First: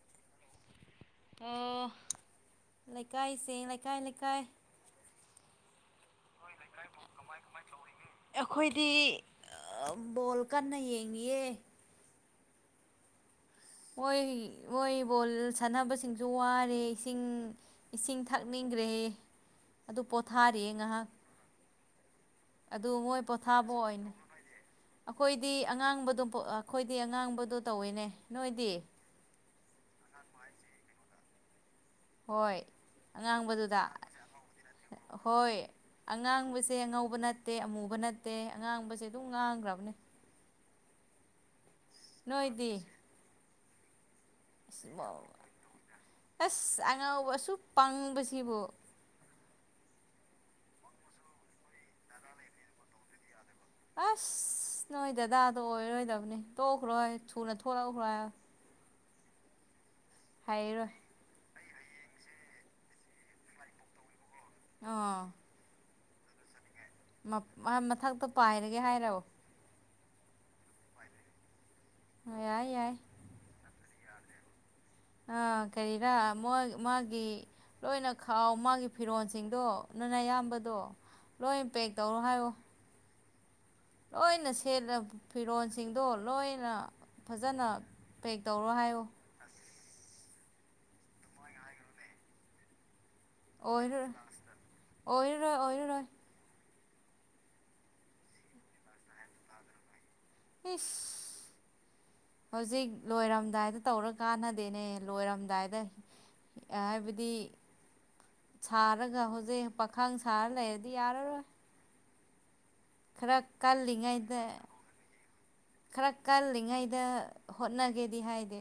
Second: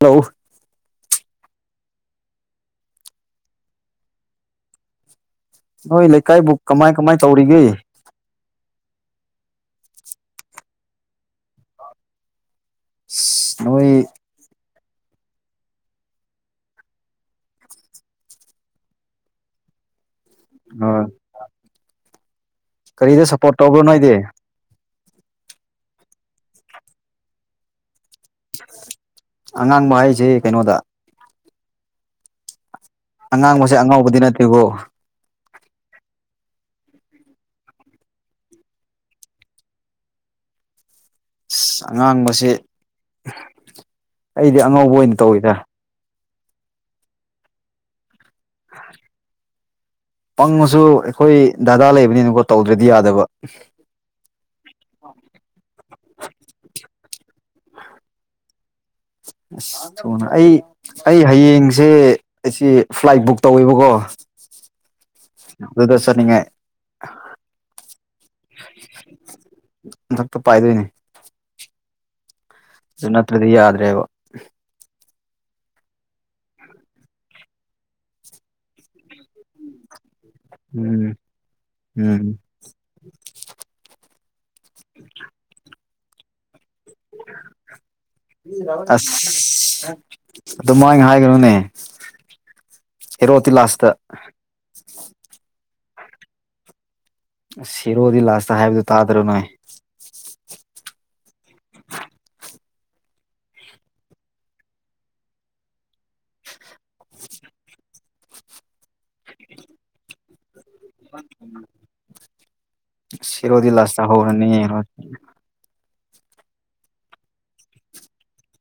ꯍꯜꯂꯧ ꯑꯣ ꯂꯩꯀꯥꯏꯁꯤꯡ ꯂꯩꯀꯥꯏ ꯂꯩꯀꯥꯏ ꯅꯣꯏ ꯂꯩꯀꯥꯏꯕꯨ ꯀꯃꯥꯏ ꯀꯃꯥꯏ ꯇꯧꯔꯤꯒꯦ ꯑꯩꯈꯣꯏꯗꯤ ꯕꯣꯜ ꯀꯟꯅ ꯌꯦꯡꯉꯤꯌꯦ ꯅꯣꯏ ꯃꯣꯏ ꯕꯣꯜ ꯁꯥꯟꯅꯕꯁꯤꯡꯁꯨ ꯋꯥꯔꯦ ꯏꯁꯤꯡ ꯏꯁꯤꯡ ꯊꯛꯅꯤꯡꯈ꯭ꯔꯦꯌꯦ ꯑꯗꯨ ꯄꯣꯊꯥꯔꯤꯌꯦ ꯉꯥꯏꯍꯥꯛ ꯑꯗꯨ ꯃꯣꯏ ꯀꯔꯤꯗ ꯁꯞꯄꯣꯔꯠ ꯄꯣꯊꯥꯕ ꯇꯧꯕ꯭ꯔꯣ ꯑꯣꯏꯅ ꯅꯣꯏꯗꯤ ꯑꯩꯈꯣꯏꯗꯤ ꯑꯉꯥꯡꯕꯗꯣ ꯑꯩꯈꯣꯏꯗꯤ ꯑꯉꯥꯡꯕꯗꯣ ꯇꯧꯋꯦꯅꯦ ꯑꯉꯥꯡꯕ ꯍꯥꯏꯖꯦ ꯀꯩꯅꯣꯗ ꯍꯣꯏ ꯑꯉꯥꯡꯕꯁꯦ ꯑꯉꯥꯡꯕꯗꯨꯗ ꯑꯉꯧꯕꯗꯤ ꯅꯠꯇꯦꯀꯣ ꯍꯣꯏ ꯑꯉꯥꯡꯕꯁꯦ ꯑꯉꯧꯕ ꯅꯠꯇꯦ ꯑꯃꯨꯕ ꯅꯠꯇꯦ ꯑꯉꯥꯡꯕꯁꯦ ꯑꯗꯨꯝ ꯉꯥꯡꯈ꯭ꯔꯕꯅꯦ ꯑꯉꯥꯡꯕꯁꯤ ꯅꯣꯏꯗꯤ ꯑꯩꯗꯤ ꯑꯉꯧꯕ ꯑꯣꯏꯅ ꯇꯧꯋꯤꯗ ꯑꯁ ꯑꯉꯥꯎ ꯑꯁꯨꯛ ꯄꯪꯕꯁꯤꯕꯨ ꯄꯪꯉꯁꯨ ꯑꯩꯈꯣꯏ ꯗꯥꯗꯥ ꯂꯩꯕꯅꯤꯅꯀꯣ ꯇꯧꯗ꯭ꯔꯗꯤ ꯌꯥꯗꯕ ꯑꯁ ꯅꯣꯏ ꯗꯗꯥꯗꯣ ꯑꯣꯏꯔꯣꯏꯗꯕꯅꯤ ꯇꯣꯛꯈ꯭ꯔꯣ ꯍꯥꯏꯌꯨ ꯊꯨꯅ ꯊꯣꯛꯂꯛꯎꯈ꯭ꯔꯣ ꯍꯥꯏꯌꯨ ꯑꯁ ꯊꯨꯅ ꯑꯩ ꯑꯩ ꯍꯌꯦꯡ ꯁꯦ ꯑꯩꯁꯤ ꯐ꯭ꯂꯥꯏꯠ ꯕꯨꯛ ꯇꯧꯋꯦꯕꯀꯣ ꯑꯗꯨꯗ ꯆꯠꯅꯤꯡꯉꯦ ꯑꯥ ꯃꯊꯛꯇ ꯄꯥꯏꯔꯒꯦ ꯍꯥꯏꯔꯣ ꯃꯊꯛꯇ ꯄꯥꯏꯗꯣꯏꯅꯦ ꯌꯥꯏ ꯌꯥꯏ ꯑꯗꯨ ꯅꯠꯇ꯭ꯔꯗꯤ ꯌꯥꯗ꯭ꯔꯦꯕ ꯑꯥ ꯀꯔꯤꯔꯥ ꯃꯥꯒꯤ ꯂꯣꯏꯅ ꯈꯥꯎ ꯃꯥꯒꯤ ꯐꯤꯔꯣꯟꯜꯁꯤꯡꯗꯣ ꯑꯗꯨꯅ ꯑꯌꯥꯝꯕꯗꯣ ꯎꯝ ꯂꯣꯏ ꯄꯦꯛ ꯇꯧꯔꯣ ꯎꯝ ꯍꯥꯏꯌꯣ ꯂꯣꯏꯅ ꯁꯦꯠꯂ ꯐꯤꯔꯣꯟꯜꯁꯤꯡꯗꯣ ꯂꯣꯏꯅ ꯐꯖꯅ ꯄꯦꯛ ꯇꯧꯔꯣ ꯍꯥꯏꯌꯣ ꯑꯗꯨꯃꯥꯏ ꯍꯥꯏꯒꯅꯨꯅꯦ ꯍꯦꯔꯣꯇꯤ ꯂꯥꯁꯇ ꯑꯣꯏꯔꯔꯣꯏ ꯑꯣꯏꯔꯔꯣꯏ ꯑꯣꯏꯔꯔꯣꯏ ꯑꯁ ꯍꯤꯔꯣꯗꯤ ꯂꯥꯁꯇ ꯍꯥꯏꯕꯗꯨ ꯇꯥꯗ꯭ꯔ ꯅꯣꯏ ꯏꯁ ꯍꯧꯖꯤꯛ ꯂꯣꯏꯔꯝꯗꯥꯏꯗ ꯇꯧꯔ ꯀꯥꯟꯅꯗꯦꯅꯦ ꯂꯣꯏꯔꯝꯗꯥꯏꯗ ꯍꯥꯏꯕꯗꯤ ꯁꯥꯔꯒ ꯍꯧꯖꯤꯛ ꯄꯥꯈꯥꯡ ꯁꯥꯔ ꯂꯩꯔ ꯑꯗꯤ ꯌꯥꯔꯔꯣꯏ ꯈꯔ ꯍꯤꯔꯣꯗꯤ ꯂꯥꯁ ꯀꯜꯂꯤꯉꯩꯗ ꯇꯥꯍꯧꯔꯅꯤ ꯈꯔ ꯀꯜꯂꯤꯉꯩꯗ ꯍꯣꯠꯅꯒꯦꯗꯤ ꯍꯥꯏꯗꯦ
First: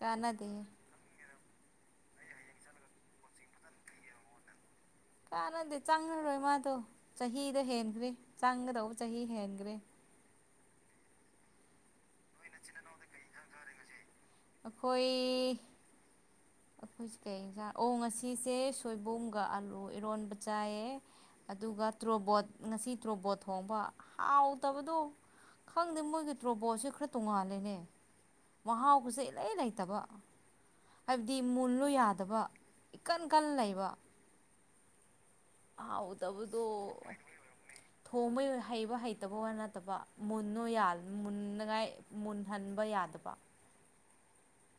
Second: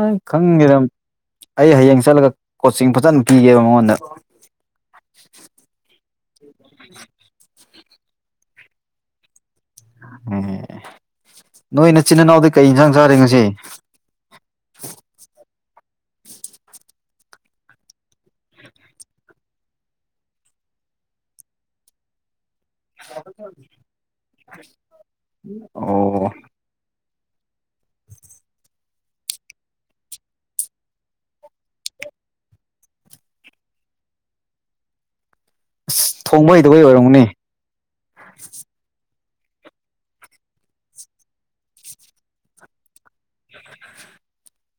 ꯀꯥꯟꯅꯗꯦ ꯑꯩ ꯍꯌꯦꯡ ꯆꯠꯂꯒ ꯀꯣꯆꯤꯡ ꯐꯖꯅ ꯄꯤꯒꯦꯕ ꯃꯉꯣꯟꯗ ꯀꯥꯟꯅꯗꯦ ꯆꯪꯉꯔꯣꯏ ꯃꯥꯗꯣ ꯆꯍꯤꯗ ꯍꯦꯟꯈ꯭ꯔꯦ ꯆꯪꯒꯗꯧꯕ ꯆꯍꯤ ꯍꯦꯟꯅꯤ ꯑꯦ ꯅꯣꯏ ꯅꯆꯤꯟ ꯏꯅꯥꯎꯗꯤ ꯀꯩ ꯌꯦꯟꯁꯥꯡ ꯆꯥꯔꯦ ꯉꯁꯤ ꯑꯩꯈꯣꯏ ꯑꯩꯈꯣꯏꯁꯦ ꯀꯩ ꯏꯁꯥꯡ ꯑꯣ ꯉꯁꯤꯁꯦ ꯁꯣꯏꯕꯨꯝꯒ ꯑꯥꯂꯨ ꯏꯔꯣꯟꯕ ꯆꯥꯏꯌꯦ ꯑꯗꯨꯒ ꯇ꯭ꯔꯣꯕꯣꯠ ꯉꯁꯤ ꯇ꯭ꯔꯣꯕꯣꯠ ꯊꯣꯡꯕ ꯍꯥꯎꯇꯕꯗꯣ ꯈꯪꯗꯦ ꯑꯣ ꯃꯣꯏꯒꯤ ꯇ꯭ꯔꯣꯕꯣꯠꯁꯦ ꯈꯔ ꯇꯨꯡꯉꯥꯂꯅꯦ [unintelligible] ꯃꯍꯥꯎꯕꯁꯦ ꯏꯂꯩ ꯂꯩꯇꯕ ꯍꯥꯏꯕꯗꯤ ꯃꯨꯜꯂꯨ ꯌꯥꯗꯕ ꯏꯀꯟ ꯀꯟ ꯂꯩꯕ ꯑꯁ ꯊꯣꯡꯕ ꯍꯥꯎꯇꯕꯗꯣ ꯍꯩꯇꯕꯩ ꯑꯣꯏꯔꯝꯒꯅꯤ ꯊꯣꯡꯕ ꯍꯩꯕ ꯍꯩꯇꯕ ꯂꯩꯇꯕ ꯋꯥ ꯅꯠꯇꯕ ꯃꯨꯟꯅꯨ ꯌꯥ ꯃꯨꯟꯅꯉꯥꯏ ꯃꯨꯟꯍꯟꯕ ꯌꯥꯗꯕ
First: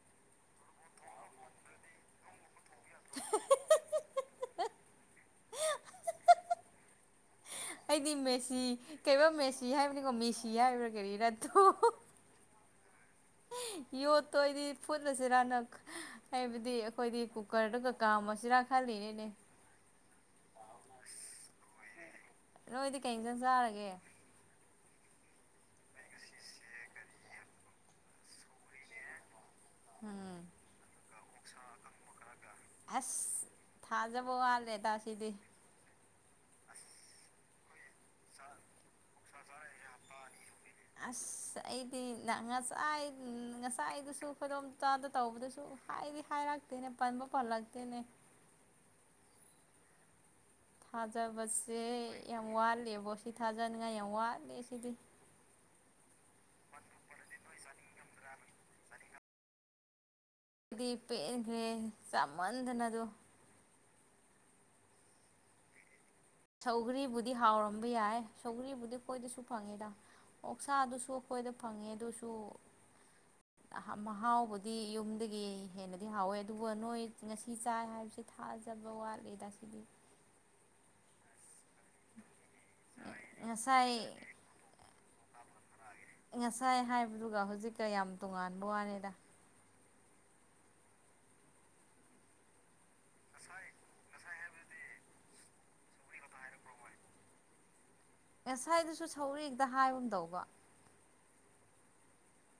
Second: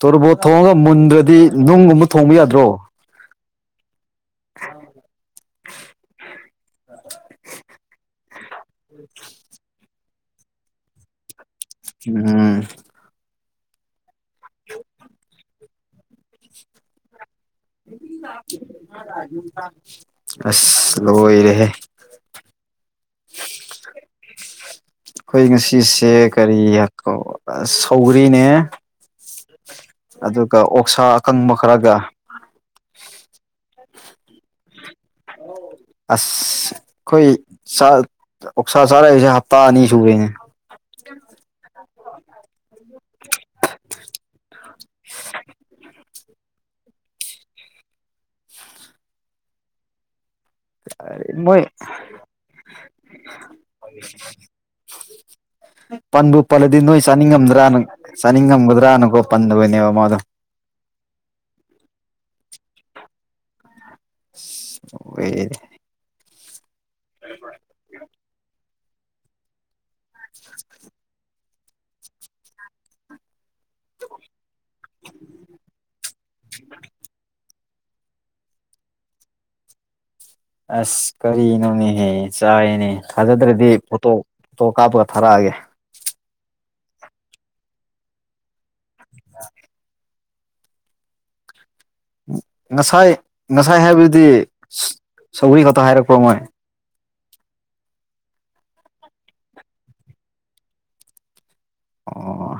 ꯇꯣꯔꯕꯣꯠ ꯊꯣꯡꯉꯒ ꯃꯨꯟꯗ꯭ꯔꯗꯤ ꯅꯨꯡꯒꯨꯝꯕ ꯊꯣꯡꯕ ꯌꯥꯗ꯭ꯔꯣ [unintelligible] [unintelligible] ꯑꯩꯗꯤ ꯃꯦꯁꯤ ꯀꯩꯕ ꯃꯦꯁꯤ ꯍꯥꯏꯕꯅꯤꯀꯣ ꯃꯦꯁꯤ ꯍꯥꯏꯔꯤꯕ꯭ꯔꯥ ꯀꯔꯤ ꯎꯝ ꯌꯣꯠꯇꯣ ꯑꯣꯏꯗꯤ ꯐꯨꯠꯂꯁꯤꯔꯅ ꯍꯥꯏꯕꯗꯤ ꯑꯩꯈꯣꯏꯗꯤ ꯀꯨꯀꯔꯗꯒ ꯀꯥꯝꯃꯁꯤꯔꯥ ꯈꯜꯂꯤꯅꯤꯅꯦ ꯑꯁ ꯂꯣꯏꯔꯦꯍꯦ ꯅꯣꯏꯗꯤ ꯀꯩ ꯏꯟꯖꯥꯡ ꯆꯥꯔꯒꯦ ꯑꯩꯈꯣꯏ ꯉꯁꯤꯁꯦ ꯀꯔꯤ ꯁꯧꯒ꯭ꯔꯤꯅꯦ ꯎꯝ ꯑꯗꯨꯒ ꯑꯣꯛꯁꯥ ꯑꯀꯪꯕ ꯈꯔꯒ ꯑꯦꯁ ꯊꯥꯖꯕ ꯋꯥꯠꯂꯦꯗ ꯁꯤꯗꯤ ꯑꯁ ꯑꯩꯈꯣꯏ ꯑꯣꯛꯁꯥ ꯆꯥꯔꯛꯏꯁꯦ ꯍꯞꯇꯥ ꯑꯅꯤ ꯁꯨꯔꯦꯅꯦ ꯑꯁ ꯑꯩꯗꯤ ꯉꯁꯥꯏ ꯉꯁꯥꯏꯗꯨꯁꯨ ꯐꯗꯣꯝ ꯆꯥꯗ ꯇꯧꯕꯗꯨꯁꯨ ꯍꯥꯏꯗꯤ ꯍꯥꯏꯔꯛꯇꯦꯅꯦ ꯄꯟꯕꯨ ꯄꯜꯂꯛꯇꯦꯅꯦ ꯃꯣꯏ ꯊꯥꯖꯕꯁꯦ ꯌꯥꯝ ꯋꯥꯠꯂꯦꯕꯣ ꯁꯤ ꯊꯥꯖꯅꯤꯡꯉꯥꯏ ꯌꯥꯝ ꯋꯥꯠꯂꯦ ꯁꯤꯗꯤ [inaudible] ꯄꯟꯕꯨ ꯄꯜꯂꯗꯤ ꯅꯣꯏ ꯆꯥꯅꯤꯡꯉꯝꯗ꯭ꯔꯥꯅ ꯆꯥꯅꯤꯡꯉꯝꯒꯗ꯭ꯔꯥꯅꯨꯀꯣ ꯄꯟꯗꯕꯣꯏꯅꯦꯕ ꯃꯥꯗꯣ ꯗꯤ ꯄꯦꯟꯈꯦ ꯆꯃꯟꯗꯅ ꯑꯗꯨ ꯑꯁ ꯑꯣꯏꯌꯦ ꯁꯧꯒ꯭ꯔꯤꯕꯨꯗꯤ ꯍꯥꯎꯔꯝꯕ ꯌꯥꯏ ꯁꯧꯒ꯭ꯔꯤꯕꯨꯗꯤ ꯑꯗꯨ ꯑꯩꯈꯣꯏꯗꯁꯨ ꯐꯪꯉꯦꯗ ꯑꯣꯛꯁꯥꯗꯨꯁꯨ ꯑꯩꯈꯣꯏꯗ ꯐꯪꯉꯦ ꯑꯗꯨꯁꯨ ꯃꯍꯥꯎꯕꯨꯗꯤ ꯌꯨꯝꯗꯒꯤ ꯍꯦꯟꯅꯗꯤ ꯍꯥꯎꯋꯦ ꯑꯗꯨꯕꯨ ꯅꯣꯏ ꯉꯁꯤ ꯆꯥꯏ ꯍꯥꯏꯕꯁꯤ ꯊꯥꯖꯕ ꯋꯥꯠꯂꯤꯗ ꯁꯤꯗꯤ ꯑꯁ ꯀꯔꯤꯅꯣꯅꯦꯍꯦ ꯆꯥꯏꯌꯦꯅꯦ ꯊꯥꯖꯗ꯭ꯔꯗꯤ ꯉꯁꯥꯏ ꯐꯣꯇꯣ ꯐꯣꯇꯣ ꯀꯥꯞꯄꯒ ꯊꯥꯔꯛꯑꯒꯦ ꯉꯁꯥꯏ ꯍꯥꯏꯕꯗꯨꯒ ꯍꯧꯖꯤꯛꯀ ꯌꯥꯝ ꯇꯣꯉꯥꯟꯕ ꯋꯥꯅꯤꯗ [unintelligible] ꯉꯁꯥꯏ ꯉꯁꯥꯏ ꯍꯥꯏꯕꯗꯤ ꯁꯒꯔꯤ ꯈꯛꯇ ꯍꯥꯏꯔꯛꯄ ꯃꯣꯏ ꯉꯁꯥꯏꯗꯨꯁꯨ ꯁꯧꯒ꯭ꯔꯤ ꯈꯛꯇ ꯍꯥꯏꯕꯒꯨꯝ ꯇꯧꯕ ꯑꯣ ꯑꯣ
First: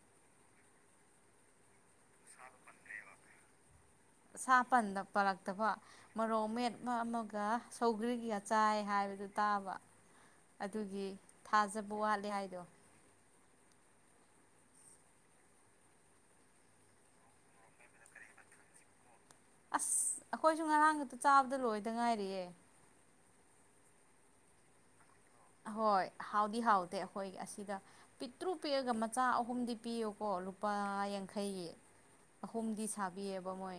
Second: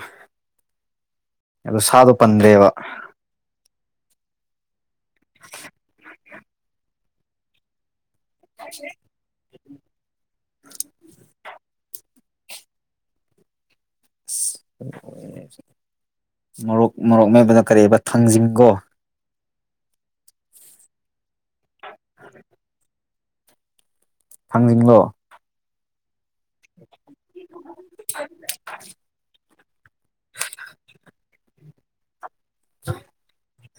ꯑꯗꯣ ꯁꯥꯗꯣ ꯄꯟꯗ꯭ꯔꯦꯕ ꯁꯥ ꯄꯟꯗ ꯄꯥꯂꯛꯇꯕ ꯃꯔꯣꯛ ꯃꯦꯠ ꯑꯃꯒ ꯁꯧꯒ꯭ꯔꯤ ꯆꯥꯏ ꯍꯥꯏꯕꯗꯨ ꯇꯥꯕ ꯑꯗꯨꯒꯤ ꯊꯥꯖꯕ ꯋꯥꯠꯂꯦ ꯍꯥꯏꯗꯣ ꯎꯝ ꯃꯔꯣꯔꯣꯛ ꯃꯔꯣꯔꯣꯛ ꯃꯦꯠꯕꯗꯣ ꯀꯔꯤꯕ ꯊꯥꯡꯖꯤꯡꯒꯣ ꯑꯁ ꯑꯩꯈꯣꯏꯁꯨ ꯉꯔꯥꯡ ꯈꯛꯇ ꯆꯥꯕꯗ ꯂꯣꯏꯗ ꯉꯥꯏꯔꯤꯑꯦ ꯊꯪꯖꯤꯡꯂꯣ ꯍꯣꯏ ꯍꯥꯎꯗꯤ ꯍꯥꯎꯗꯦ ꯑꯩꯈꯣꯏ ꯑꯁꯤꯗ ꯄꯤꯛꯇ꯭ꯔꯨ ꯄꯤꯛꯑꯒ ꯃꯆꯥ ꯑꯍꯨꯝꯗꯤ ꯄꯤꯌꯨꯀꯣ ꯂꯨꯄꯥ ꯌꯥꯡ ꯈꯩꯒꯤ ꯑꯍꯨꯝꯗꯤ ꯁꯥꯕꯤꯑꯦꯕ ꯃꯣꯏ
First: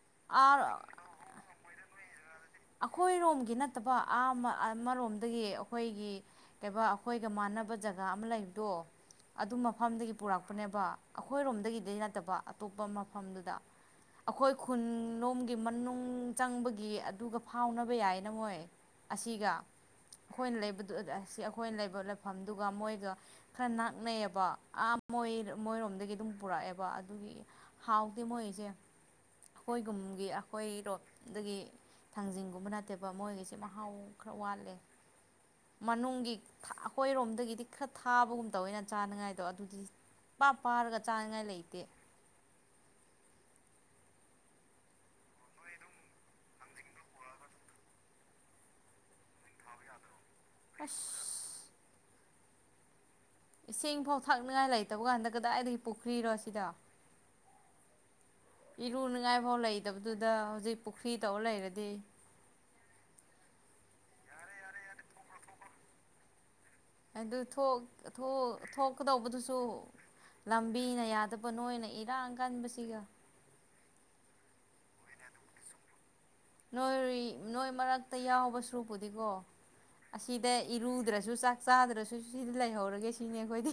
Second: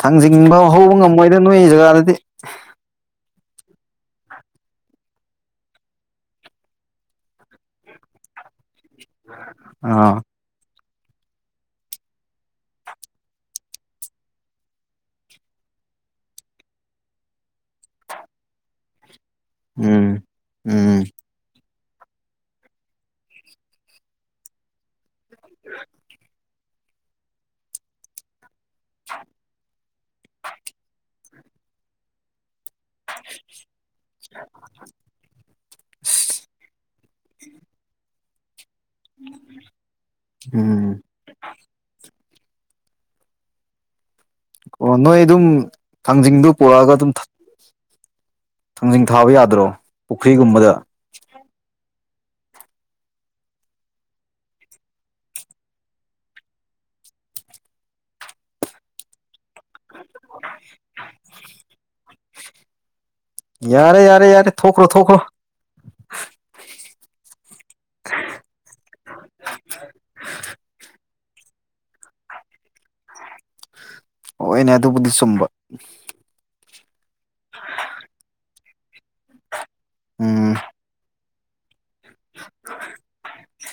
ꯊꯥꯡꯖꯤꯡꯕꯤꯎ ꯑꯥ ꯍꯧꯕ ꯉꯝꯃꯣꯏꯗ ꯅꯣꯏ ꯖꯒꯥꯗꯗꯤ ꯑꯩꯈꯣꯏꯔꯣꯝꯒꯤ ꯅꯠꯇꯕꯥ ꯑ ꯑꯃ ꯑꯃꯔꯣꯝꯗꯒꯤ ꯑꯩꯈꯣꯏꯒꯤ ꯀꯩꯕꯥ ꯑꯩꯈꯣꯏꯒ ꯃꯥꯟꯅꯕ ꯖꯒꯥ ꯑꯃ ꯂꯩꯕꯗꯣ ꯑꯗꯨ ꯃꯐꯝꯗꯒꯤ ꯑꯥ ꯄꯨꯔꯛꯄꯅꯦꯕ ꯑꯩꯈꯣꯏꯔꯣꯝꯗꯒꯤꯗꯤ ꯅꯠꯇꯕ ꯑꯇꯣꯞꯄ ꯃꯐꯝꯗꯨꯗ ꯑꯩꯈꯣꯏ ꯈꯨꯟ ꯂꯣꯝꯒꯤ ꯃꯅꯨꯡ ꯆꯪꯕꯒꯤ ꯑꯗꯨꯒ ꯐꯥꯎꯅꯕ ꯌꯥꯏꯅ ꯃꯣꯏ ꯑꯁꯤꯒ ꯎꯝ ꯑꯩꯈꯣꯏꯅ ꯂꯩꯕꯗꯨ ꯎꯝ ꯑꯁ ꯑꯩꯈꯣꯏꯅ ꯂꯩꯐꯝꯗꯨꯒ ꯃꯣꯏꯒ ꯈꯔ ꯅꯛꯅꯩꯑꯦꯕ ꯑꯥ ꯃꯣꯏ ꯃꯣꯏꯔꯣꯝꯗꯒꯤ ꯑꯗꯨꯝ ꯄꯨꯔꯛꯑꯦꯕ ꯑꯗꯨꯒꯤ ꯍꯥꯎꯗꯦ ꯃꯣꯏꯁꯦ ꯑꯩꯈꯣꯏꯒꯨꯝꯒꯤ ꯑꯩꯈꯣꯏꯔꯣꯝ ꯑꯗꯨꯒꯤ ꯊꯥꯡꯖꯤꯡꯒꯨꯝꯕꯅꯥ ꯐꯠꯇꯦꯕ ꯃꯣꯏꯒꯤꯁꯤ ꯃꯍꯥꯎ ꯈꯔ ꯋꯥꯠꯂꯦ ꯃꯅꯨꯡꯒꯤ ꯈ ꯈꯣꯏꯔꯣꯝꯗꯒꯤꯗꯤ ꯈꯔ ꯊꯥꯕꯒꯨꯝ ꯇꯧꯋꯦꯅ ꯆꯥꯅꯉꯥꯏꯗꯣ ꯑꯗꯨꯗꯤ ꯄꯥꯛ ꯎꯝ ꯄꯥꯔꯒ ꯆꯥꯅꯉꯥꯏ ꯂꯩꯇꯦ ꯀꯤꯥꯣ ꯅꯣꯏ ꯑꯗꯨꯝ ꯊꯥꯡꯖꯤꯡꯗꯨ ꯄꯨꯔꯛꯑꯒ ꯑꯗꯨꯝ ꯊꯥꯡꯖꯤꯡ ꯊꯥꯕ ꯌꯥꯗ꯭ꯔꯣ ꯄꯨꯈ꯭ꯔꯤꯒꯨꯝꯕꯗ ꯑꯁ ꯏꯁꯤꯡꯐꯥꯎ ꯊꯛꯅꯤꯡꯉꯥꯏ ꯂꯩꯇꯕ ꯀꯥꯟꯗ ꯀꯗꯥꯏꯗꯒꯤ ꯄꯨꯈ꯭ꯔꯤꯔꯣ ꯁꯤꯗ ꯏꯔꯨꯅꯤꯉꯥꯏ ꯐꯥꯎ ꯂꯩꯇꯕꯗꯨꯗ ꯍꯧꯖꯤꯛ ꯄꯨꯈ꯭ꯔꯤ ꯇꯧꯔ ꯂꯩꯔꯗꯤ [inaudible] ꯌꯥꯔꯦ ꯌꯥꯔꯦ ꯌꯥꯔꯦ ꯊꯣꯛꯈ꯭ꯔꯣ ꯊꯣꯛꯈ꯭ꯔꯣ ꯑꯗꯨ ꯊꯣꯛ ꯊꯣꯛ ꯊꯣꯛꯀꯗꯧꯕꯗꯨꯁꯨ ꯂꯝꯕꯤꯅ ꯌꯥꯗꯕ ꯅꯣꯏꯅ ꯏꯔꯥꯡ ꯀꯟꯕꯁꯤꯒ ꯑꯣꯏꯅꯦ ꯑꯗꯨꯕꯨꯗꯤ ꯆꯨꯝꯕ ꯅꯣꯏ ꯅꯣꯏ ꯃꯔꯛꯇ ꯌꯥꯎꯕ ꯁꯨꯄꯨꯗꯤꯀꯣ ꯑꯁꯤꯗ ꯎꯝ ꯏꯔꯨꯗ꯭ꯔꯁꯨ ꯆꯥꯛ ꯆꯗ꯭ꯔꯁꯨ ꯁꯤꯗ ꯂꯩꯍꯧꯔꯒꯦ ꯁꯤꯅꯤ ꯑꯩꯈꯣꯏꯗꯤ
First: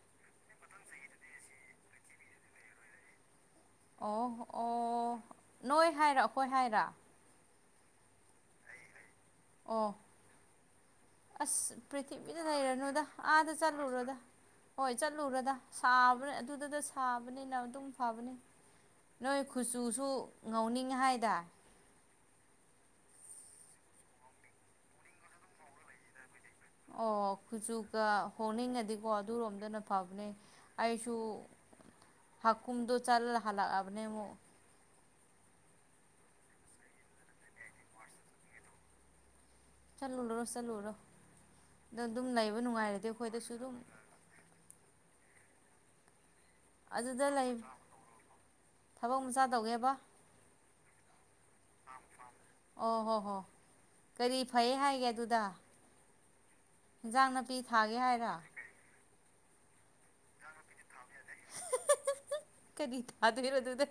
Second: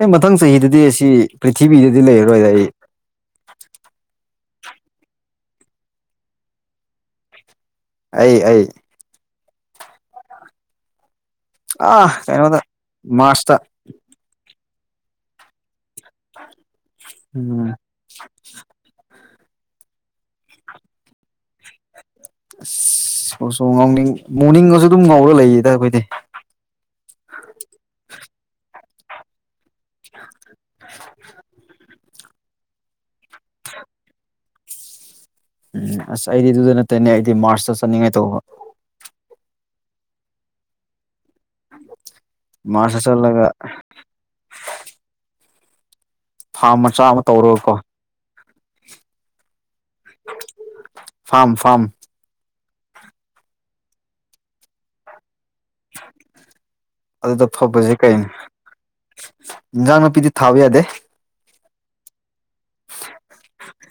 ꯑꯦ ꯃꯊꯪ ꯆꯍꯤꯗꯗꯤ ꯑꯁꯤ ꯄ꯭ꯔꯤꯊꯤꯕꯤꯗꯗꯤ ꯂꯩꯔꯔꯣꯏꯗ ꯑꯩ ꯑꯣ ꯑꯣ ꯅꯣꯏ ꯍꯥꯏꯔ ꯑꯩꯈꯣꯏ ꯍꯥꯏꯔ ꯑꯩ ꯑꯩ ꯑꯣ ꯑꯁ ꯑꯥ ꯄ꯭ꯔꯤꯊꯤꯕꯤꯗ ꯀꯩꯅꯣꯗ ꯂꯩꯔꯅꯨꯗ ꯑꯥꯗ ꯃꯥꯔꯁꯇ ꯆꯠꯂꯨꯔꯣꯗ ꯍꯣꯏ ꯆꯠꯂꯨꯔꯗ ꯁꯥꯕꯅꯦ ꯑꯗꯨꯗꯗ ꯁꯥꯕꯅꯤꯅ ꯎꯝ ꯑꯗꯨꯝ ꯐꯕꯅꯤ ꯅꯣꯏ ꯈꯨꯆꯨ ꯁꯨ ꯉꯧꯅꯤꯡꯉꯦ ꯍꯥꯏꯗꯥꯏ ꯑꯁ ꯁꯨ ꯉꯥꯎꯅꯤꯡ ꯃꯨꯅꯤꯡꯉꯁꯨ ꯑꯗꯨꯝ ꯉꯧꯔꯒ ꯂꯩꯌꯦꯗ ꯑꯩꯈꯣꯏꯗꯤ ꯑꯣ ꯈꯨꯆꯨꯀ ꯍꯣꯡꯅꯤꯡꯉꯗꯤꯀꯣ ꯑꯗꯨꯔꯣꯝꯗꯅ ꯐꯥꯕꯅꯦ ꯑꯩꯁꯨ ꯍꯥꯀꯨꯝꯗꯣ ꯆꯠꯂ ꯍꯜꯂꯛꯑꯕꯅꯦ ꯃꯨꯛ ꯎꯝ ꯑꯁ ꯑꯩꯗꯤ ꯑꯗꯨꯗ ꯅꯠꯇꯦꯅꯦ ꯑꯩꯗꯤ ꯃꯥꯔꯁꯇ ꯆꯠꯅꯤꯡꯉꯥꯏ ꯇꯧꯕ ꯆꯠꯂꯨꯔꯣ ꯆꯠꯂꯨꯔꯣ ꯑꯗꯨꯝ ꯂꯩꯕ ꯃꯥꯔꯁꯇ ꯅꯨꯡꯉꯥꯏꯔꯗꯤ ꯆꯠꯂꯒ ꯑꯩꯈꯣꯏꯗꯁꯨ ꯑꯗꯨꯝ ꯐꯥꯔꯝ ꯃꯆꯥ ꯑꯃ ꯑꯗꯨꯗ ꯂꯩ ꯇꯧꯔꯒꯀꯣ ꯊꯕꯛ ꯃꯆꯥ ꯇꯧꯒꯦꯕ ꯐꯥꯝ ꯐꯥꯔꯝ ꯑꯣ ꯍꯣ ꯍꯣ ꯀꯔꯤ ꯐꯩ ꯍꯥꯏꯒꯦ ꯑꯗꯨꯗ ꯏꯟꯁꯥꯡ ꯑꯗꯨꯗ ꯅꯥꯄꯤ ꯐꯕꯁꯦ ꯊꯥꯒꯦ ꯀꯩꯅꯣ ꯍꯥꯏꯔ ꯏꯟꯖꯥꯡ ꯅꯥꯄꯤꯗꯤ ꯊꯥꯕ ꯌꯥꯗꯦ ꯀꯔꯤ ꯊꯥ ꯗꯣꯏꯕ ꯑꯗꯨꯨꯗ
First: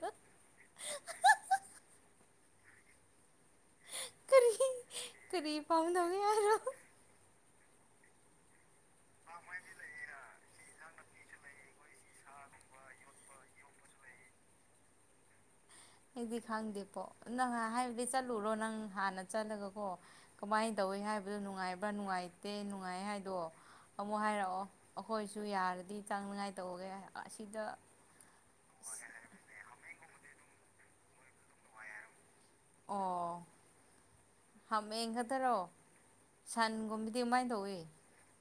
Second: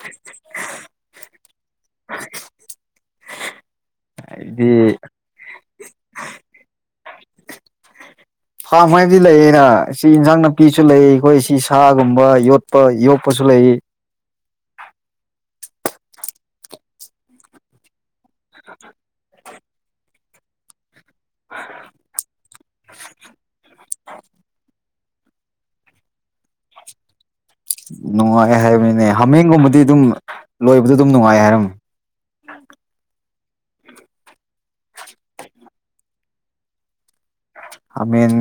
ꯀꯔꯤ ꯑꯩꯗꯤ ꯀꯔꯤ [unintelligible] ꯐꯥꯔꯝ ꯍꯥꯏꯕꯗꯤ ꯂꯩꯌꯦꯅ ꯁꯤ ꯌꯦꯟꯁꯥꯡꯅ ꯅꯨꯄꯤꯁꯨ ꯂꯩ ꯑꯩꯈꯣꯏ ꯁꯤ ꯁꯥꯒꯨꯝꯕ ꯌꯣꯠꯄ ꯌꯣꯛꯄꯁꯨ ꯂꯩ ꯑꯩꯗꯤ ꯈꯪꯗꯦ ꯀꯣ ꯅꯪ ꯍꯥꯏꯕꯗꯤ ꯆꯠꯂꯨꯔꯣ ꯅꯪ ꯍꯥꯟꯅ ꯆꯠꯂꯒ ꯀꯣ ꯀꯃꯥꯏꯅ ꯇꯧ ꯍꯣꯏ ꯍꯥꯏꯕꯗꯨꯣ ꯅꯨꯡꯉꯥꯏꯕ꯭ꯔꯥ ꯅꯨꯡꯉꯥꯏꯇꯦ ꯅꯨꯡꯉꯥꯏ ꯍꯥꯏꯗꯣ ꯑꯃꯨꯛ ꯍꯥꯏꯔꯛꯑꯣ ꯑꯩꯈꯣꯏꯁꯨ ꯌꯥꯔꯗꯤ ꯆꯥꯠꯅꯤꯉꯥꯏ ꯇꯧꯒꯦ ꯑꯁꯤꯗ ꯅꯨꯡꯉꯥꯏ ꯍꯥꯏꯕꯅꯤꯅꯦ ꯍꯥꯃꯦꯡꯒꯨꯝꯕꯗꯤ ꯑꯗꯨꯝ ꯂꯣꯏꯕꯗ ꯑꯗꯨꯝ ꯅꯨꯡꯉꯥꯏ ꯍꯥꯏꯔꯝꯃꯤ ꯑꯣ ꯍꯥꯃꯦꯡ ꯈꯛꯇꯔꯣ ꯁꯟꯒꯨꯝꯕꯗꯤ ꯑꯗꯨꯃꯥꯏꯅ ꯇꯧ ꯍꯥꯃꯦꯡ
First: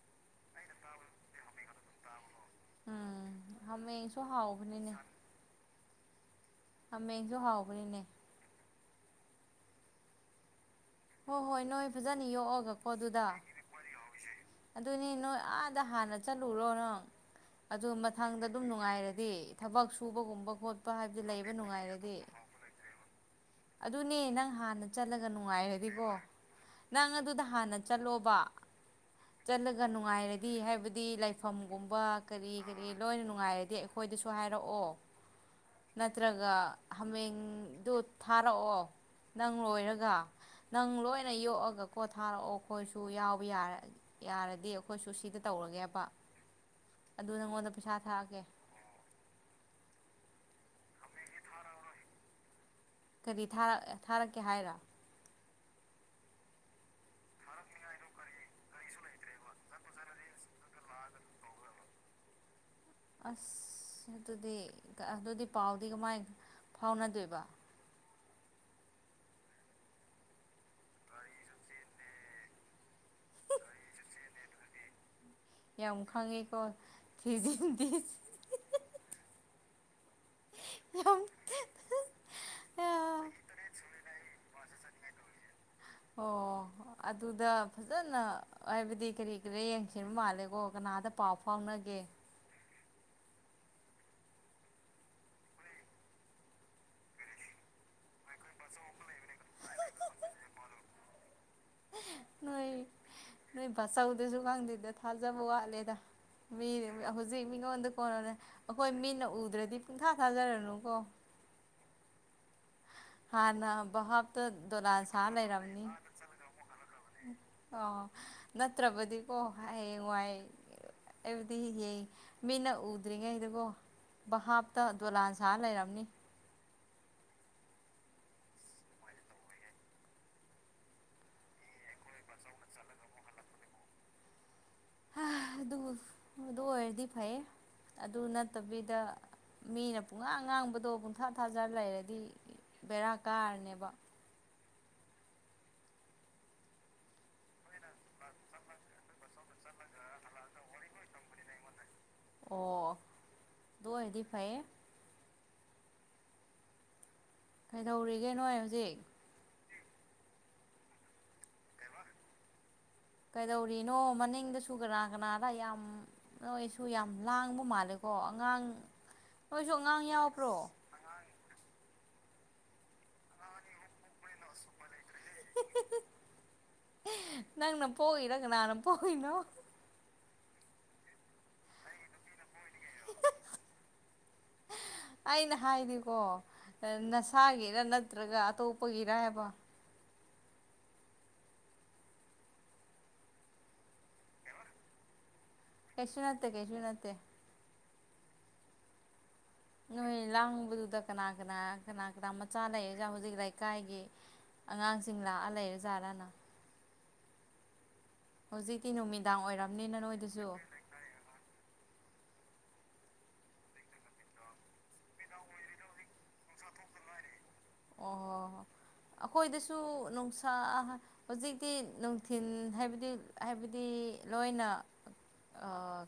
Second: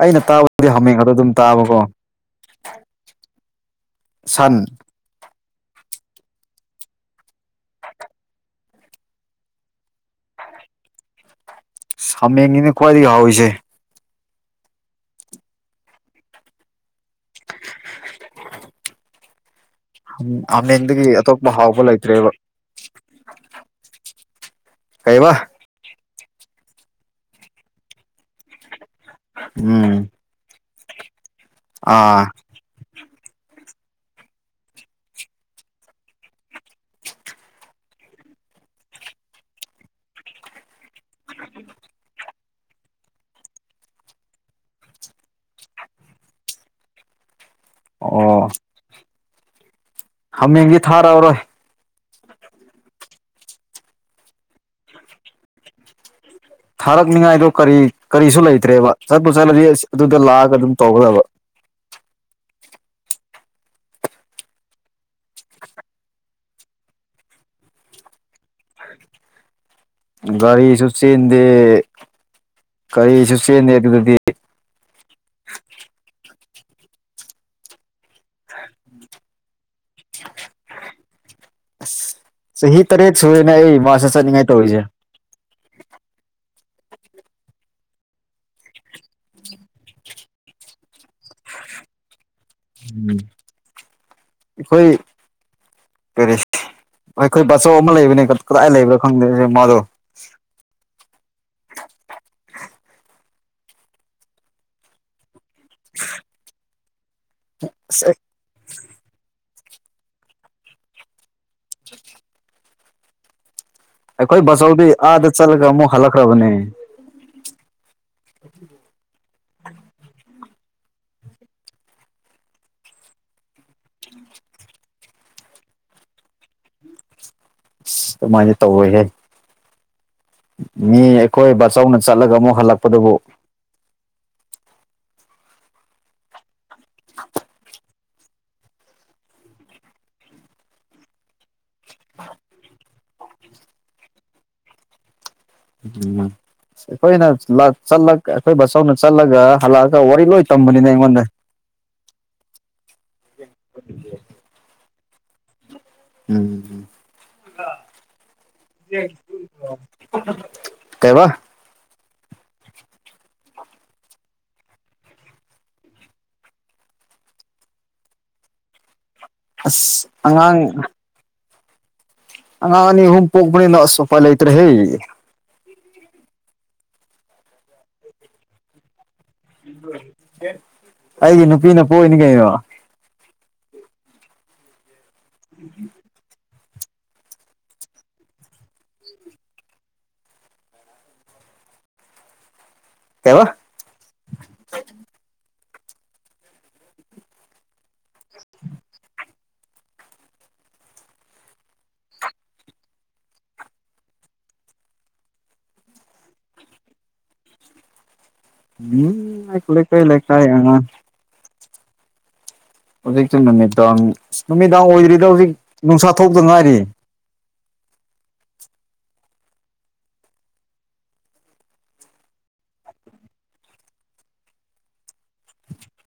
ꯑꯩꯅ ꯇꯥꯕꯕꯨꯗꯤ ꯍꯥꯃꯦꯡꯗ ꯈꯛꯇ ꯑꯗꯨꯝ ꯇꯥꯕꯀꯣ ꯎꯝ ꯍꯥꯃꯦꯡꯁꯨ ꯁꯟ ꯍꯥꯎꯕꯅꯦ ꯍꯥꯃꯦꯡꯁꯨ ꯍꯥꯎꯕꯅꯤꯅꯦ ꯍꯣꯏ ꯍꯣꯏ ꯅꯣꯏ ꯐꯖꯅ ꯍꯥꯃꯦꯡꯅꯤꯅ ꯌꯣꯛꯑꯒꯀꯣ ꯈ꯭ꯋꯥꯏꯗꯒꯤ ꯑꯗꯨꯗ ꯍꯥꯎꯔꯤꯁꯦ ꯑꯗꯨꯅꯦ ꯅꯣꯏ ꯑꯥꯗ ꯍꯥꯟꯅ ꯆꯠꯂꯨꯔꯣ ꯅꯪ ꯑꯗꯨ ꯃꯊꯪꯗ ꯑꯗꯨꯝ ꯅꯨꯡꯉꯥꯏꯔꯗꯤ ꯊꯕꯛ ꯁꯨꯕꯒꯨꯝꯕ ꯈꯣꯠꯄ ꯍꯥꯃꯦꯡꯗꯒꯤ ꯍꯥꯏꯕꯗꯤ ꯑꯇꯣꯞꯄ ꯂꯩꯕ ꯍꯥꯎꯕ ꯅꯨꯡꯉꯥꯏꯔꯗꯤ ꯂꯩꯇ꯭ꯔꯦꯕ ꯑꯗꯨ ꯅꯦ ꯅꯪ ꯍꯥꯟꯅ ꯆꯠꯂꯒ ꯀꯩꯕ ꯅꯨꯡꯉꯥꯏꯔꯗꯤꯕꯣ ꯅꯪ ꯑꯗꯨꯗ ꯍꯥꯟꯅ ꯆꯠꯂꯣꯕ ꯆꯠꯂꯒ ꯎꯝ ꯅꯨꯡꯉꯥꯏꯔꯗꯤ ꯍꯥꯏꯕꯗꯤ ꯑꯥ ꯂꯥꯏꯐꯝꯒꯨꯝꯕ ꯀꯔꯤ ꯀꯔꯤ ꯂꯣꯏꯅ ꯅꯨꯡꯉꯥꯏꯔꯗꯤ ꯑꯩꯈꯣꯏꯗꯁꯨ ꯍꯥꯏꯔꯛꯑꯣ ꯅꯠꯇ꯭ꯔꯒ ꯍꯥꯃꯦꯡꯗꯨ ꯊꯥꯔꯛꯑꯣ ꯅꯪ ꯂꯣꯏꯔꯒ ꯅꯪ ꯂꯣꯏꯅ ꯌꯣꯛꯑꯒ ꯀꯣ ꯊꯥꯔꯛꯑꯣ ꯑꯩꯈꯣꯏꯁꯨ ꯌꯥꯎꯕ ꯌꯥ ꯌꯥꯔꯗꯤ ꯑꯩꯈꯣꯏꯁꯨ ꯁꯤꯗ ꯇꯧꯔ ꯒꯦꯕ ꯑꯗꯨ ꯅꯪꯉꯣꯟꯗ ꯄꯩꯁꯥ ꯑꯣ ꯊꯥꯛꯑꯒꯦ ꯍꯥꯃꯦꯡꯗꯤ ꯊꯥꯔꯛꯑꯔꯣꯏ ꯀꯔꯤ ꯊꯥꯔꯛ ꯊꯥꯔꯛꯀꯦ ꯍꯥꯏꯔ ꯊꯥꯔꯛꯅꯤꯉꯥꯏꯗꯣ ꯀꯔꯤ ꯀꯔꯤꯁꯨ ꯂꯩꯇ꯭ꯔꯦꯕ ꯆꯠꯄ ꯆꯠꯂꯗꯤ ꯑꯁ ꯑꯗꯨꯗ ꯂꯥꯛꯑꯒ ꯑꯗꯨꯝ ꯇꯧꯒꯗꯕ [inaudible] ꯑꯁ ꯑꯁ ꯑꯗꯨꯗꯤ ꯑꯗꯨꯗꯤ ꯄꯥꯎꯗꯤ ꯀꯃꯥꯏ ꯐꯥꯎꯅꯗꯣꯏꯕ ꯒꯥꯔꯤ ꯆꯦꯟꯗꯦ ꯒꯔꯤꯁꯨ ꯆꯦꯟꯗꯦ ꯑꯗꯨꯗꯗꯤ ꯌꯥꯝ ꯈꯪꯉꯤꯀꯣ ꯊꯤꯖꯤꯗꯤ [inaudible] ꯌꯝ ꯑꯁ ꯆꯍꯤ ꯇꯔꯦꯠ ꯁꯨꯔꯦꯅꯦ ꯑꯩ ꯏꯃꯥꯁꯨ ꯆꯅꯤꯡꯉꯥꯏ ꯇꯧꯔꯤꯁꯦ ꯑꯣ ꯑꯗꯨꯗ ꯐꯖꯅ ꯍꯥꯏꯕꯗꯤ ꯀꯔꯤ ꯀꯔꯤ ꯌꯦꯡꯈꯤꯕ ꯃꯥꯜꯂꯦꯀꯣ ꯀꯅꯥꯗ ꯄꯥꯎ ꯐꯥꯎꯅꯒꯦ [inaudible] ꯑꯩꯈꯣꯏ ꯀꯔꯤ ꯑꯩꯈꯣꯏ ꯕꯥꯆꯧ ꯑꯃ ꯂꯩꯕꯅꯦ ꯀꯔꯥꯏ ꯂꯩꯕꯔ ꯈꯪꯗꯦꯅꯦ ꯃꯥꯗꯣ ꯅꯣꯏ ꯅꯣꯏ ꯕꯥꯆꯧꯗꯨꯁꯨ ꯈꯪꯗꯦꯗ ꯊꯥꯖꯕ ꯋꯥꯠꯂꯦꯗ ꯃꯤ ꯍꯧꯖꯤꯛ ꯃꯤꯉꯣꯟꯗ ꯑꯁ ꯀꯣꯔꯔꯦ ꯑꯩꯈꯣꯏ ꯃꯤꯠꯅ ꯎꯗ꯭ꯔꯗꯤ ꯄꯨꯡꯊꯥ ꯊꯥꯖꯔꯔꯨꯀꯣ ꯍꯥꯟꯅ ꯑꯩꯈꯣꯏ ꯚꯥꯞꯇ ꯕꯥꯆꯧꯗꯤ ꯗꯣꯂꯥꯟ ꯁꯥ ꯑꯥꯗ ꯆꯠꯂꯒ ꯂꯩꯔꯝꯅꯤ ꯑꯃꯨꯛ ꯍꯜꯂꯛꯈ꯭ꯔꯕꯅꯦ ꯑꯣ ꯅꯠꯇ꯭ꯔꯕꯗꯤ [inaudible] ꯑꯩꯕꯨꯗꯤ ꯏꯒꯦ ꯃꯤꯠꯅ ꯎꯗ꯭ꯔꯤꯉꯩꯗꯀꯣ ꯚꯍꯥꯞꯇ ꯗꯣꯂꯥꯟ ꯁꯥ ꯂꯩꯔꯝꯅꯤ ꯏꯁ ꯑꯗꯨꯃꯥꯏꯅ ꯇꯧꯔꯣꯏꯍꯦ ꯃꯤ ꯑꯩꯈꯣꯏ ꯕꯥꯆꯧꯅ ꯆꯠꯂꯒ ꯑꯃꯨꯛ ꯍꯜꯂꯛꯄꯗꯨꯕꯨ ꯑꯥ ꯑꯗꯨꯕꯨ ꯑꯗꯨ ꯑꯣꯏꯔꯗꯤ ꯐꯩꯌꯦ ꯑꯗꯨ ꯅꯠꯇꯕꯤꯗ ꯃꯤꯅ ꯄꯨꯡꯉꯥꯡ ꯉꯥꯡꯕꯗꯣ ꯄꯨꯡꯊꯥ ꯊꯥꯖ ꯂꯩꯔꯗꯤ ꯕꯦꯔꯥ ꯀꯥꯔꯅꯤꯕ [inaudible] ꯎꯝ ꯑꯩꯈꯣꯏꯅ ꯂꯥꯛ ꯆꯠꯂ ꯑꯩꯈꯣꯏ ꯕꯥꯆꯧꯅ ꯆꯠꯂꯒ ꯍꯜꯂꯛꯑꯒ ꯋꯥꯔꯤ ꯂꯣꯏ ꯇꯝꯕꯅꯤꯅꯦ ꯑꯩꯉꯣꯟꯗ [inaudible] ꯑꯣ ꯑꯗꯨ ꯑꯣꯏꯔꯗꯤ ꯐꯩꯌꯦ ꯎꯝ ꯀꯩꯗꯧꯔꯤꯒꯦ ꯅꯣꯏ ꯍꯧꯖꯤꯛ ꯀꯩ ꯕꯥ ꯀꯩꯗꯧꯔꯤꯅꯣ ꯃꯅꯤꯡꯗꯁꯨ ꯀꯅꯥ ꯀꯅꯥꯅ ꯌꯥꯝ ꯅꯣꯏꯁꯨ ꯌꯥꯝ ꯂꯥꯡꯕ ꯃꯥꯜꯂꯦ ꯑꯣ ꯑꯉꯥꯡ ꯅꯣꯏꯁꯨ ꯑꯉꯥꯡ ꯑꯁ ꯌꯥꯎꯕ꯭ꯔꯣ ꯑꯉꯥꯡ ꯑꯉꯥꯡ ꯑꯅꯤ ꯑꯍꯨꯝ ꯄꯣꯛꯞꯅꯤꯅ ꯑꯁ ꯎꯄꯥꯏ ꯂꯩꯇ꯭ꯔꯦ ꯍꯦ ꯅꯪꯅ ꯄꯣꯛꯏꯔ ꯀꯅꯥꯅ ꯄꯣꯛꯏꯅꯣ ꯑꯩꯒꯤ ꯅꯨꯄꯤꯅ ꯄꯣꯛꯏꯅꯤ ꯀꯩꯅꯣ ꯑꯩꯅ ꯍꯥꯏꯗꯤꯀꯣ ꯅꯁꯥꯒꯤꯔ ꯅꯠꯇ꯭ꯔꯒ ꯑꯇꯣꯞꯄꯒꯤꯔ ꯍꯥꯏꯕ ꯀꯩꯕ ꯀꯩꯁꯨ ꯅꯥꯠꯇꯦ ꯀꯩꯁꯨ ꯅꯥꯠꯇꯦ ꯅꯣꯏ ꯂꯥꯡꯕꯗꯨꯗ ꯀꯅꯥ ꯀꯅꯥ ꯀꯅꯥ ꯀꯅꯥ ꯃꯆꯥ ꯂꯩꯔꯒ ꯍꯧꯖꯤꯛ ꯂꯩꯀꯥꯏꯒꯤ ꯑꯉꯥꯡꯁꯤꯡ ꯂꯥꯛꯑ ꯂꯩꯔ ꯖꯥꯠꯔꯑꯅ [inaudible] ꯍꯧꯖꯤꯛꯇꯤ ꯅꯨꯃꯤꯗꯥꯡ ꯎꯝ ꯑꯩ ꯑꯣꯏꯔꯝꯅꯤꯅ ꯂꯩꯀꯥꯏ ꯂꯩꯀꯥꯏ ꯅꯣꯏꯗꯨꯁꯨ ꯑꯉꯥꯡ ꯍꯧꯖꯤꯛꯇꯤ ꯅꯨꯃꯤꯗꯥꯡ ꯅꯨꯃꯤꯗꯥꯡ ꯑꯣꯏꯗ꯭ꯔꯤꯗ ꯍꯧꯖꯤꯛ ꯅꯨꯡꯁꯥ ꯊꯣꯛꯇ ꯉꯥꯏꯔꯤ ꯑꯣ ꯑꯩꯈꯣꯏꯗꯁꯨ ꯅꯨꯡꯁꯥ ꯍꯧꯖꯤꯛꯇꯤ ꯅꯨꯡꯊꯤꯜ ꯍꯥꯏꯕꯗꯤ ꯍꯥꯏꯕꯗꯤ ꯂꯣꯏꯅ [inaudible]